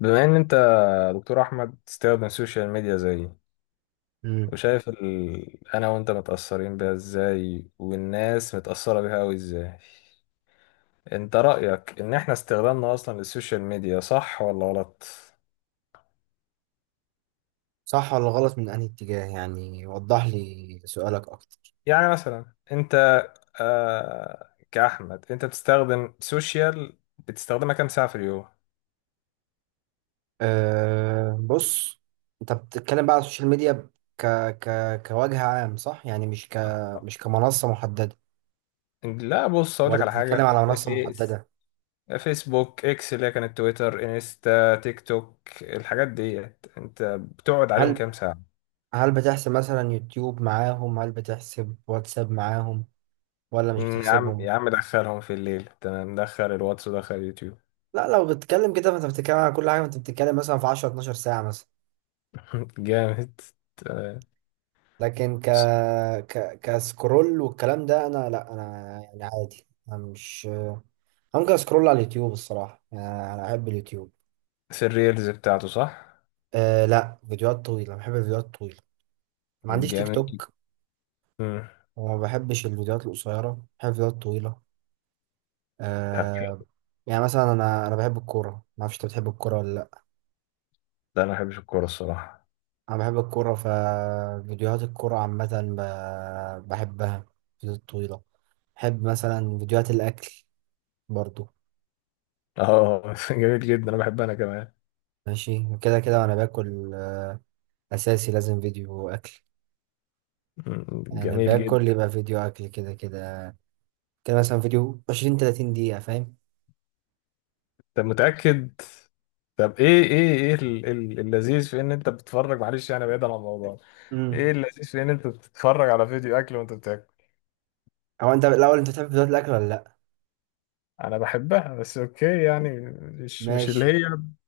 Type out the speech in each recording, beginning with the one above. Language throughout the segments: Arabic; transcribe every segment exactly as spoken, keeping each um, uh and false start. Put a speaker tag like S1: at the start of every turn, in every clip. S1: بما ان انت يا دكتور احمد تستخدم السوشيال ميديا زيي
S2: مم.
S1: وشايف ال... انا وانت متأثرين بيها ازاي والناس متأثرة بيها اوي ازاي، انت رأيك ان احنا استخدامنا اصلا للسوشيال ميديا صح ولا غلط؟
S2: صح ولا غلط من أنهي اتجاه؟ يعني وضح لي سؤالك أكتر.
S1: يعني مثلا انت، آه... كأحمد انت بتستخدم سوشيال، بتستخدمها كام ساعة في اليوم؟
S2: أه بص، أنت بتتكلم بقى على السوشيال ميديا ك... ك... كوجه عام، صح؟ يعني مش ك... مش كمنصة محددة،
S1: لا بص اقول لك
S2: ولا
S1: على
S2: بتتكلم
S1: حاجة،
S2: على منصة
S1: فيس
S2: محددة؟
S1: فيسبوك اكس اللي هي كانت تويتر، انستا، تيك توك، الحاجات ديت انت بتقعد عليهم
S2: هل
S1: كام ساعة؟
S2: هل بتحسب مثلا يوتيوب معاهم؟ هل بتحسب واتساب معاهم، ولا مش
S1: مم، يا عم
S2: بتحسبهم؟
S1: يا عم دخلهم في الليل، تمام، دخل الواتس ودخل اليوتيوب.
S2: لا لو بتتكلم كده فأنت بتتكلم على كل حاجة، أنت بتتكلم مثلا في عشرة اتناشر ساعة مثلا.
S1: جامد، تمام.
S2: لكن ك... ك... كسكرول والكلام ده، انا لا انا يعني عادي، انا مش ممكن اسكرول على اليوتيوب الصراحه، يعني انا احب اليوتيوب.
S1: في الريلز بتاعته صح؟
S2: أه لا، فيديوهات طويله، بحب الفيديوهات الطويله. ما عنديش تيك
S1: جميل.
S2: توك.
S1: مم.
S2: وما بحبش الفيديوهات القصيره، بحب الفيديوهات الطويله.
S1: طب حلو.
S2: أه. يعني مثلا انا انا بحب الكوره، ما اعرفش انت بتحب الكوره ولا لا.
S1: ده انا ما بحبش الكورة الصراحة.
S2: انا بحب الكوره، ففيديوهات الكوره عامه ب... بحبها، فيديوهات طويله. بحب مثلا فيديوهات الاكل برضو.
S1: اه جميل جدا، انا بحبها انا كمان.
S2: ماشي كده كده وانا باكل آه، اساسي لازم فيديو اكل.
S1: مم،
S2: يعني
S1: جميل
S2: باكل
S1: جدا.
S2: يبقى فيديو اكل كده كده. كده مثلا فيديو عشرين تلاتين دقيقة، فاهم؟
S1: طب متأكد؟ طب ايه ايه ايه ال- ال- اللذيذ في ان انت بتتفرج، معلش يعني بعيدا عن الموضوع، ايه
S2: امم،
S1: اللذيذ في ان انت بتتفرج على فيديو اكل وانت بتاكل؟
S2: هو انت الاول انت بتحب فيديوهات الاكل ولا لا؟
S1: انا بحبها بس اوكي يعني، مش مش اللي
S2: ماشي.
S1: هي،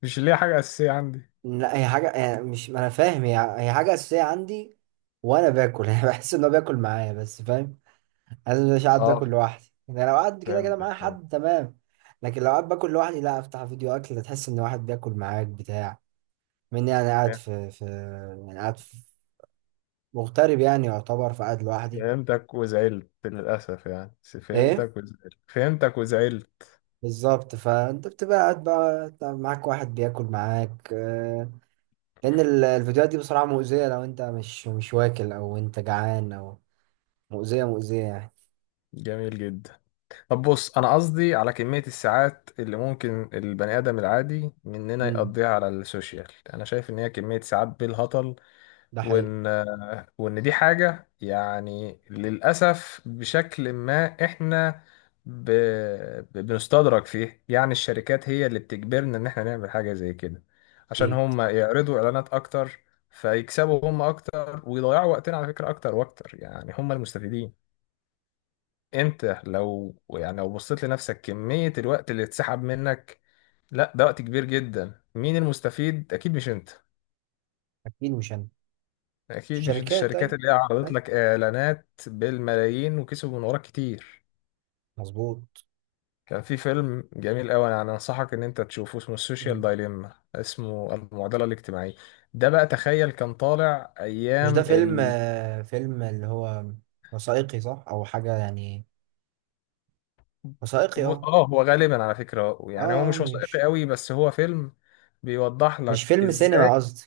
S1: مش اللي هي حاجه اساسيه عندي.
S2: لا، هي حاجة يعني، مش ما انا فاهم، هي هي حاجة اساسية عندي وانا باكل يعني بحس ان هو بياكل معايا بس، فاهم؟ لازم مش قاعد
S1: اه،
S2: باكل لوحدي. يعني لو قاعد كده كده معايا
S1: فهمتك فهمتك.
S2: حد تمام، لكن لو قاعد باكل لوحدي لا افتح فيديو اكل تحس ان واحد بياكل معاك بتاع. مني انا قاعد في في، يعني قاعد مغترب يعني يعتبر، فقاعد لوحدي.
S1: فهمتك وزعلت للاسف يعني، بس
S2: ايه
S1: فهمتك وزعلت، فهمتك وزعلت.
S2: بالظبط، فانت بتبقى قاعد بقى أنت معاك واحد بياكل معاك آه، لان ال- الفيديوهات دي بصراحة مؤذية، لو انت مش مش واكل او انت جعان، او مؤذية مؤذية يعني.
S1: جميل جدا. طب بص انا قصدي على كميه الساعات اللي ممكن البني ادم العادي مننا
S2: امم.
S1: يقضيها على السوشيال، انا شايف ان هي كميه ساعات بالهطل،
S2: ده حقيقي.
S1: وان وان دي حاجة يعني للأسف بشكل ما احنا، ب... ب- بنستدرج فيه، يعني الشركات هي اللي بتجبرنا ان احنا نعمل حاجة زي كده عشان
S2: اكيد
S1: هم يعرضوا اعلانات اكتر، فيكسبوا هم اكتر ويضيعوا وقتنا على فكرة اكتر واكتر، يعني هم المستفيدين. انت لو يعني لو بصيت لنفسك كمية الوقت اللي اتسحب منك، لا ده وقت كبير جدا، مين المستفيد؟ اكيد مش انت،
S2: اكيد مش انا.
S1: اكيد مش
S2: الشركات،
S1: الشركات
S2: اي
S1: اللي هي عرضت
S2: اي
S1: لك اعلانات بالملايين وكسبوا من وراك كتير.
S2: مظبوط.
S1: كان في فيلم جميل قوي انا انصحك ان انت تشوفه، اسمه السوشيال
S2: مم.
S1: دايليما، اسمه المعضله الاجتماعيه. ده بقى تخيل كان طالع
S2: مش ده
S1: ايام
S2: فيلم
S1: ال...
S2: آه، فيلم اللي هو وثائقي صح، او حاجة يعني وثائقي؟ اه.
S1: اه، هو غالبا على فكره
S2: اه
S1: يعني هو
S2: آه،
S1: مش وثائقي
S2: مش
S1: قوي بس هو فيلم بيوضح
S2: مش
S1: لك
S2: فيلم
S1: ازاي،
S2: سينما قصدي.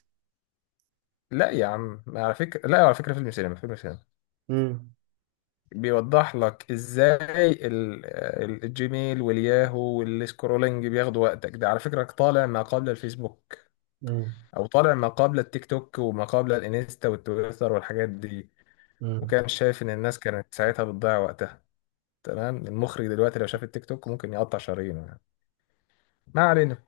S1: لا يا عم على فكره، لا على فكره، فيلم سينما، فيلم سينما،
S2: امم.
S1: بيوضح لك ازاي ال- ال- الجيميل والياهو والسكرولينج بياخدوا وقتك، ده على فكرة طالع ما قبل الفيسبوك،
S2: امم.
S1: او طالع ما قبل التيك توك وما قبل الانستا والتويتر والحاجات دي، وكان شايف ان الناس كانت ساعتها بتضيع وقتها، تمام. المخرج دلوقتي لو شاف التيك توك ممكن يقطع شرايينه يعني، ما علينا.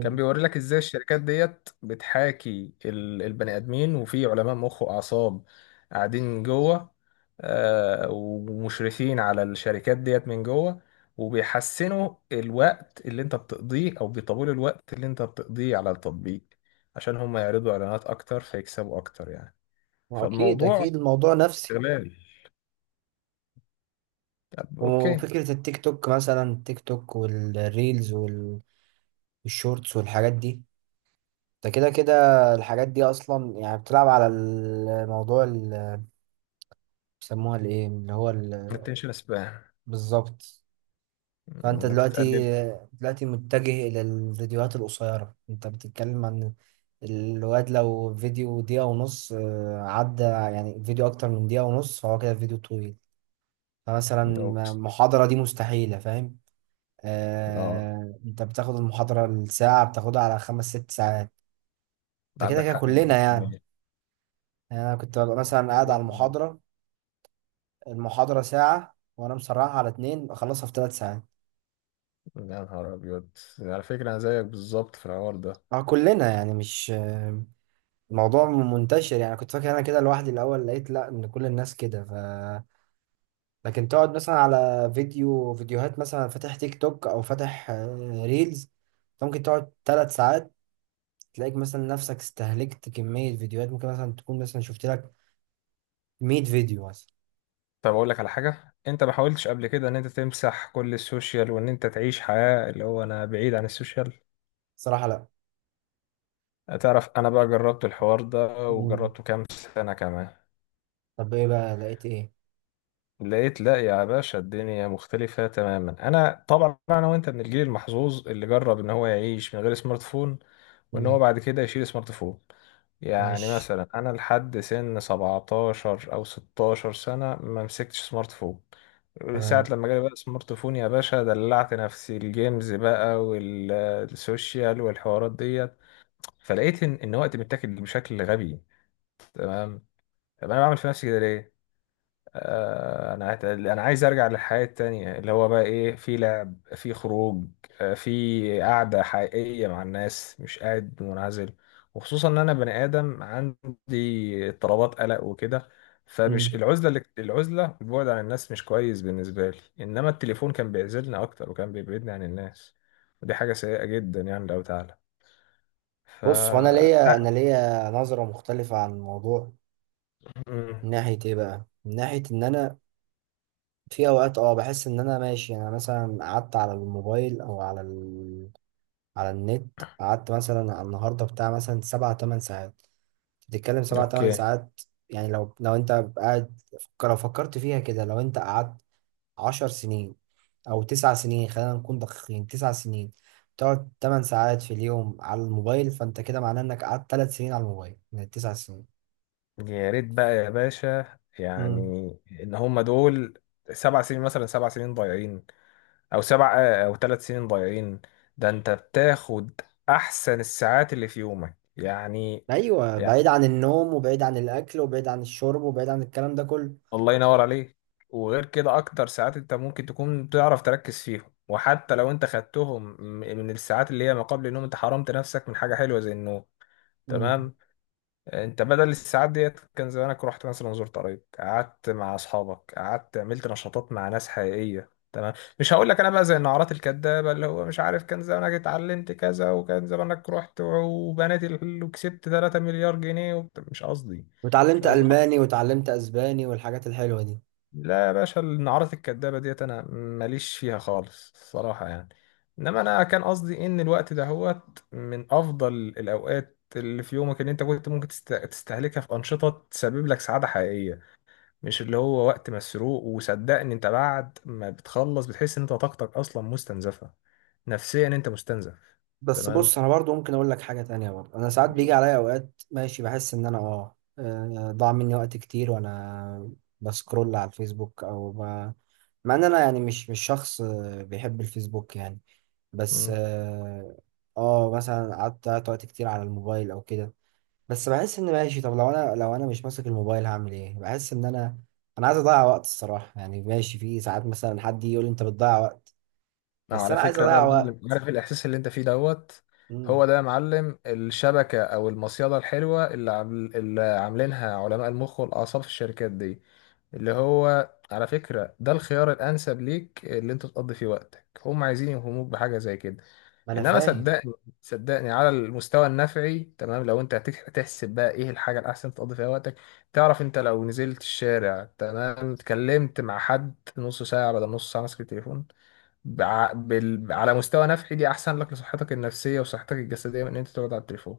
S1: كان بيوري لك ازاي الشركات ديت بتحاكي ال- البني ادمين، وفي علماء مخ واعصاب قاعدين جوه، آه، ومشرفين على الشركات ديت من جوه، وبيحسنوا الوقت اللي انت بتقضيه او بيطولوا الوقت اللي انت بتقضيه على التطبيق عشان هم يعرضوا اعلانات اكتر فيكسبوا اكتر يعني.
S2: أكيد
S1: فالموضوع
S2: أكيد، الموضوع نفسي.
S1: استغلال. طب اوكي،
S2: وفكرة التيك توك، مثلا التيك توك والريلز وال- والشورتس والحاجات دي، ده كده كده الحاجات دي أصلا يعني بتلعب على الموضوع اللي بيسموها الإيه اللي هو ال-
S1: الاتنشن سبان،
S2: بالظبط. فأنت دلوقتي،
S1: بتقلل،
S2: دلوقتي متجه إلى الفيديوهات القصيرة. أنت بتتكلم عن الواد لو فيديو دقيقة ونص آه، عدى، يعني فيديو أكتر من دقيقة ونص فهو كده فيديو طويل. فمثلا
S1: اوكي،
S2: محاضرة دي مستحيلة، فاهم؟
S1: اه
S2: آه، انت بتاخد المحاضرة الساعة بتاخدها على خمس ست ساعات. ده كده
S1: عندك
S2: كده
S1: حق
S2: كلنا يعني. يعني انا كنت ببقى مثلا قاعد على
S1: مئة بالمية.
S2: المحاضرة، المحاضرة ساعة وانا مسرعها على اتنين اخلصها في ثلاث ساعات.
S1: يا نهار ابيض، على فكره انا زيك بالظبط في الحوار ده.
S2: اه كلنا يعني، مش آه، الموضوع منتشر يعني. كنت فاكر انا كده لوحدي الاول، لقيت لا، ان كل الناس كده. ف لكن تقعد مثلا على فيديو، فيديوهات مثلا فاتح تيك توك او فاتح آه، ريلز، ممكن تقعد ثلاث ساعات. تلاقيك مثلا نفسك استهلكت كمية فيديوهات، ممكن مثلا تكون مثلا شفت لك مية فيديو مثلا.
S1: طب اقول لك على حاجه، انت ما حاولتش قبل كده ان انت تمسح كل السوشيال وان انت تعيش حياه اللي هو انا بعيد عن السوشيال؟
S2: صراحة لا.
S1: تعرف انا بقى جربت الحوار ده
S2: مم.
S1: وجربته كام سنه كمان.
S2: طب ايه بقى لقيت ايه؟
S1: لقيت لا يا باشا، الدنيا مختلفة تماما. أنا طبعا أنا وأنت من الجيل المحظوظ اللي جرب إن هو يعيش من غير سمارت فون، وإن هو
S2: مم.
S1: بعد كده يشيل سمارت فون. يعني
S2: ماشي
S1: مثلا أنا لحد سن سبعتاشر أو ستة عشر سنة ما مسكتش سمارت فون. ساعة
S2: تمام.
S1: لما جالي بقى سمارت فون يا باشا دلعت نفسي، الجيمز بقى والسوشيال والحوارات ديت، فلقيت إن إن وقتي متاكل بشكل غبي، تمام. طب أنا بعمل في نفسي كده ليه؟ آه، انا عايز، انا عايز ارجع للحياة التانية اللي هو بقى ايه، في لعب، في خروج، آه، في قعدة حقيقية مع الناس، مش قاعد منعزل. وخصوصا ان انا بني ادم عندي اضطرابات قلق وكده،
S2: مم.
S1: فمش العزلة، اللي العزلة البعد عن الناس مش كويس بالنسبة لي، انما التليفون كان بيعزلنا اكتر وكان بيبعدني عن الناس. ودي حاجة سيئة جدا يعني، لو تعالى، ف
S2: بص، هو انا
S1: لا.
S2: ليا انا ليا نظرة مختلفة عن الموضوع.
S1: مم.
S2: من ناحية ايه بقى؟ من ناحية ان انا في اوقات اه بحس ان انا ماشي، يعني انا مثلا قعدت على الموبايل او على ال... على النت، قعدت مثلا على النهاردة بتاع مثلا سبعة تمن ساعات. بتتكلم سبعة تمن
S1: اوكي.
S2: ساعات يعني لو لو انت قاعد، فك- لو فكرت فيها كده، لو انت قعدت عشر سنين، او تسع سنين، خلينا نكون دقيقين، تسع سنين. تقعد تمن ساعات في اليوم على الموبايل، فانت كده معناه انك قعدت ثلاث سنين على الموبايل من التسع سنين.
S1: يا ريت بقى يا باشا يعني
S2: امم.
S1: ان هم دول، سبع سنين مثلا، سبع سنين ضايعين، او سبع، او ثلاث سنين ضايعين، ده انت بتاخد احسن الساعات اللي في يومك يعني.
S2: ايوه
S1: يعني
S2: بعيد عن النوم وبعيد عن الاكل وبعيد عن الشرب وبعيد عن الكلام ده كله.
S1: الله ينور عليك. وغير كده اكتر ساعات انت ممكن تكون تعرف تركز فيهم، وحتى لو انت خدتهم م- من الساعات اللي هي ما قبل النوم انت حرمت نفسك من حاجة حلوة زي النوم،
S2: امم.
S1: تمام. انت بدل الساعات ديت كان زمانك رحت مثلا، زرت قرايب، قعدت مع اصحابك، قعدت عملت نشاطات مع ناس حقيقيه، تمام. مش هقول لك انا بقى زي النعرات الكدابه اللي هو مش عارف كان زمانك اتعلمت كذا وكان زمانك رحت وبنيت ال- وكسبت ثلاث مليار جنيه وبت- مش قصدي، مش
S2: وتعلمت
S1: قصدي.
S2: الماني وتعلمت اسباني والحاجات الحلوه دي.
S1: لا يا باشا النعرات الكدابة ديت أنا ماليش فيها خالص الصراحة يعني، إنما أنا كان قصدي إن الوقت ده هوت من أفضل الأوقات اللي في يومك، اللي أنت كنت ممكن تست- تستهلكها في أنشطة تسبب لك سعادة حقيقية، مش اللي هو وقت مسروق. وصدقني أنت بعد ما بتخلص بتحس إن أنت طاقتك أصلا مستنزفة، نفسيا أنت مستنزف،
S2: بس
S1: تمام.
S2: بص، انا برضو ممكن اقول لك حاجه تانية برضو. انا ساعات بيجي عليا اوقات ماشي بحس ان انا اه آه، ضاع مني وقت كتير وانا بسكرول على الفيسبوك او ب... مع ان انا يعني مش مش شخص آه، بيحب الفيسبوك يعني. بس
S1: مم.
S2: اه آه، مثلا قعدت قعدت وقت كتير على الموبايل او كده. بس بحس ان ماشي، طب لو انا، لو انا مش ماسك الموبايل هعمل ايه؟ بحس ان انا انا عايز اضيع وقت الصراحه يعني. ماشي في ساعات مثلا حد يجي يقول لي انت بتضيع وقت،
S1: اه
S2: بس
S1: على
S2: انا عايز
S1: فكرة بقى
S2: اضيع
S1: يا معلم،
S2: وقت.
S1: عارف الإحساس اللي أنت فيه دوت؟
S2: مم.
S1: هو ده يا معلم الشبكة أو المصيدة الحلوة اللي عامل اللي عاملينها علماء المخ والأعصاب في الشركات دي، اللي هو على فكرة ده الخيار الأنسب ليك اللي أنت تقضي فيه وقتك، هم عايزين يوهموك بحاجة زي كده.
S2: ما انا
S1: إنما
S2: فاهم.
S1: صدقني صدقني على المستوى النفعي، تمام، لو أنت هتك- هتحسب بقى إيه الحاجة الأحسن تقضي فيها وقتك. تعرف أنت لو نزلت الشارع، تمام، اتكلمت مع حد نص ساعة بدل نص ساعة ماسك التليفون، بع... بال... على مستوى نفعي دي احسن لك لصحتك النفسية وصحتك الجسدية من ان انت تقعد على التليفون.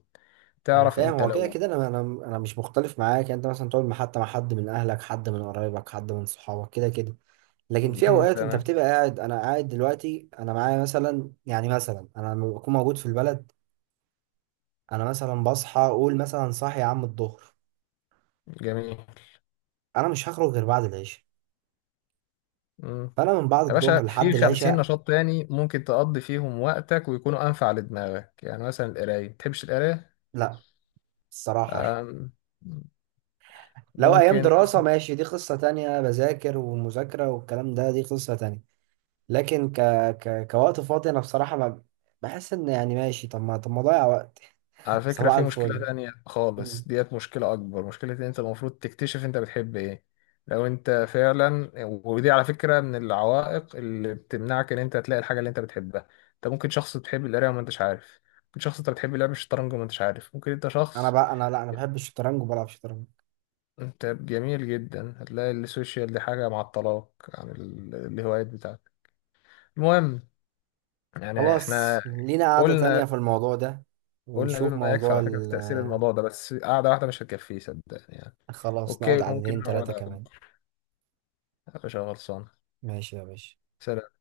S2: انا
S1: تعرف
S2: فاهم،
S1: انت
S2: هو كده
S1: لو،
S2: كده انا انا انا مش مختلف معاك. يعني انت مثلا تقعد مع- حتى مع حد من اهلك، حد من قرايبك، حد من صحابك، كده كده. لكن في
S1: مم،
S2: اوقات انت
S1: تمام،
S2: بتبقى قاعد، انا قاعد دلوقتي انا معايا مثلا، يعني مثلا انا لما بكون موجود في البلد، انا مثلا بصحى اقول مثلا صاحي يا عم الظهر،
S1: جميل.
S2: انا مش هخرج غير بعد العشاء،
S1: مم.
S2: فانا من بعد
S1: يا باشا
S2: الظهر
S1: في
S2: لحد
S1: خمسين
S2: العشاء.
S1: نشاط تاني ممكن تقضي فيهم وقتك ويكونوا أنفع لدماغك، يعني مثلا القراية، متحبش القراية؟
S2: لا، الصراحة
S1: أم،
S2: لو ايام
S1: ممكن.
S2: دراسة ماشي، دي قصة تانية، بذاكر ومذاكرة والكلام ده، دي قصة تانية. لكن ك... ك... كوقت فاضي انا بصراحة ما بحس ان يعني، ماشي طب ما، طب ما اضيع وقت.
S1: على فكرة
S2: صباح
S1: في مشكلة
S2: الفل.
S1: تانية
S2: مم.
S1: خالص ديت، مشكلة أكبر، مشكلة إن أنت المفروض تكتشف أنت بتحب إيه. لو أنت فعلا، ودي على فكرة من العوائق اللي بتمنعك إن أنت تلاقي الحاجة اللي أنت بتحبها، أنت ممكن شخص بتحب القراية وما أنتش عارف، ممكن شخص أنت بتحب لعب الشطرنج وما أنتش عارف، ممكن أنت
S2: انا
S1: شخص،
S2: بقى انا لا انا بحب الشطرنج وبلعب شطرنج.
S1: أنت جميل جدا، هتلاقي السوشيال دي حاجة معطلاك عن ال- الهوايات بتاعتك. المهم يعني
S2: خلاص
S1: إحنا
S2: لينا قعدة تانية
S1: قلنا،
S2: في الموضوع ده،
S1: قلنا
S2: ونشوف
S1: بما يكفي
S2: موضوع
S1: على فكرة في
S2: ال...
S1: تأثير الموضوع ده، بس قعدة واحدة مش هتكفيه صدقني يعني.
S2: خلاص نقعد
S1: اوكي
S2: قعدتين
S1: ممكن نقعد
S2: تلاتة كمان.
S1: على-، مش غلطان.
S2: ماشي يا باشا.
S1: سلام.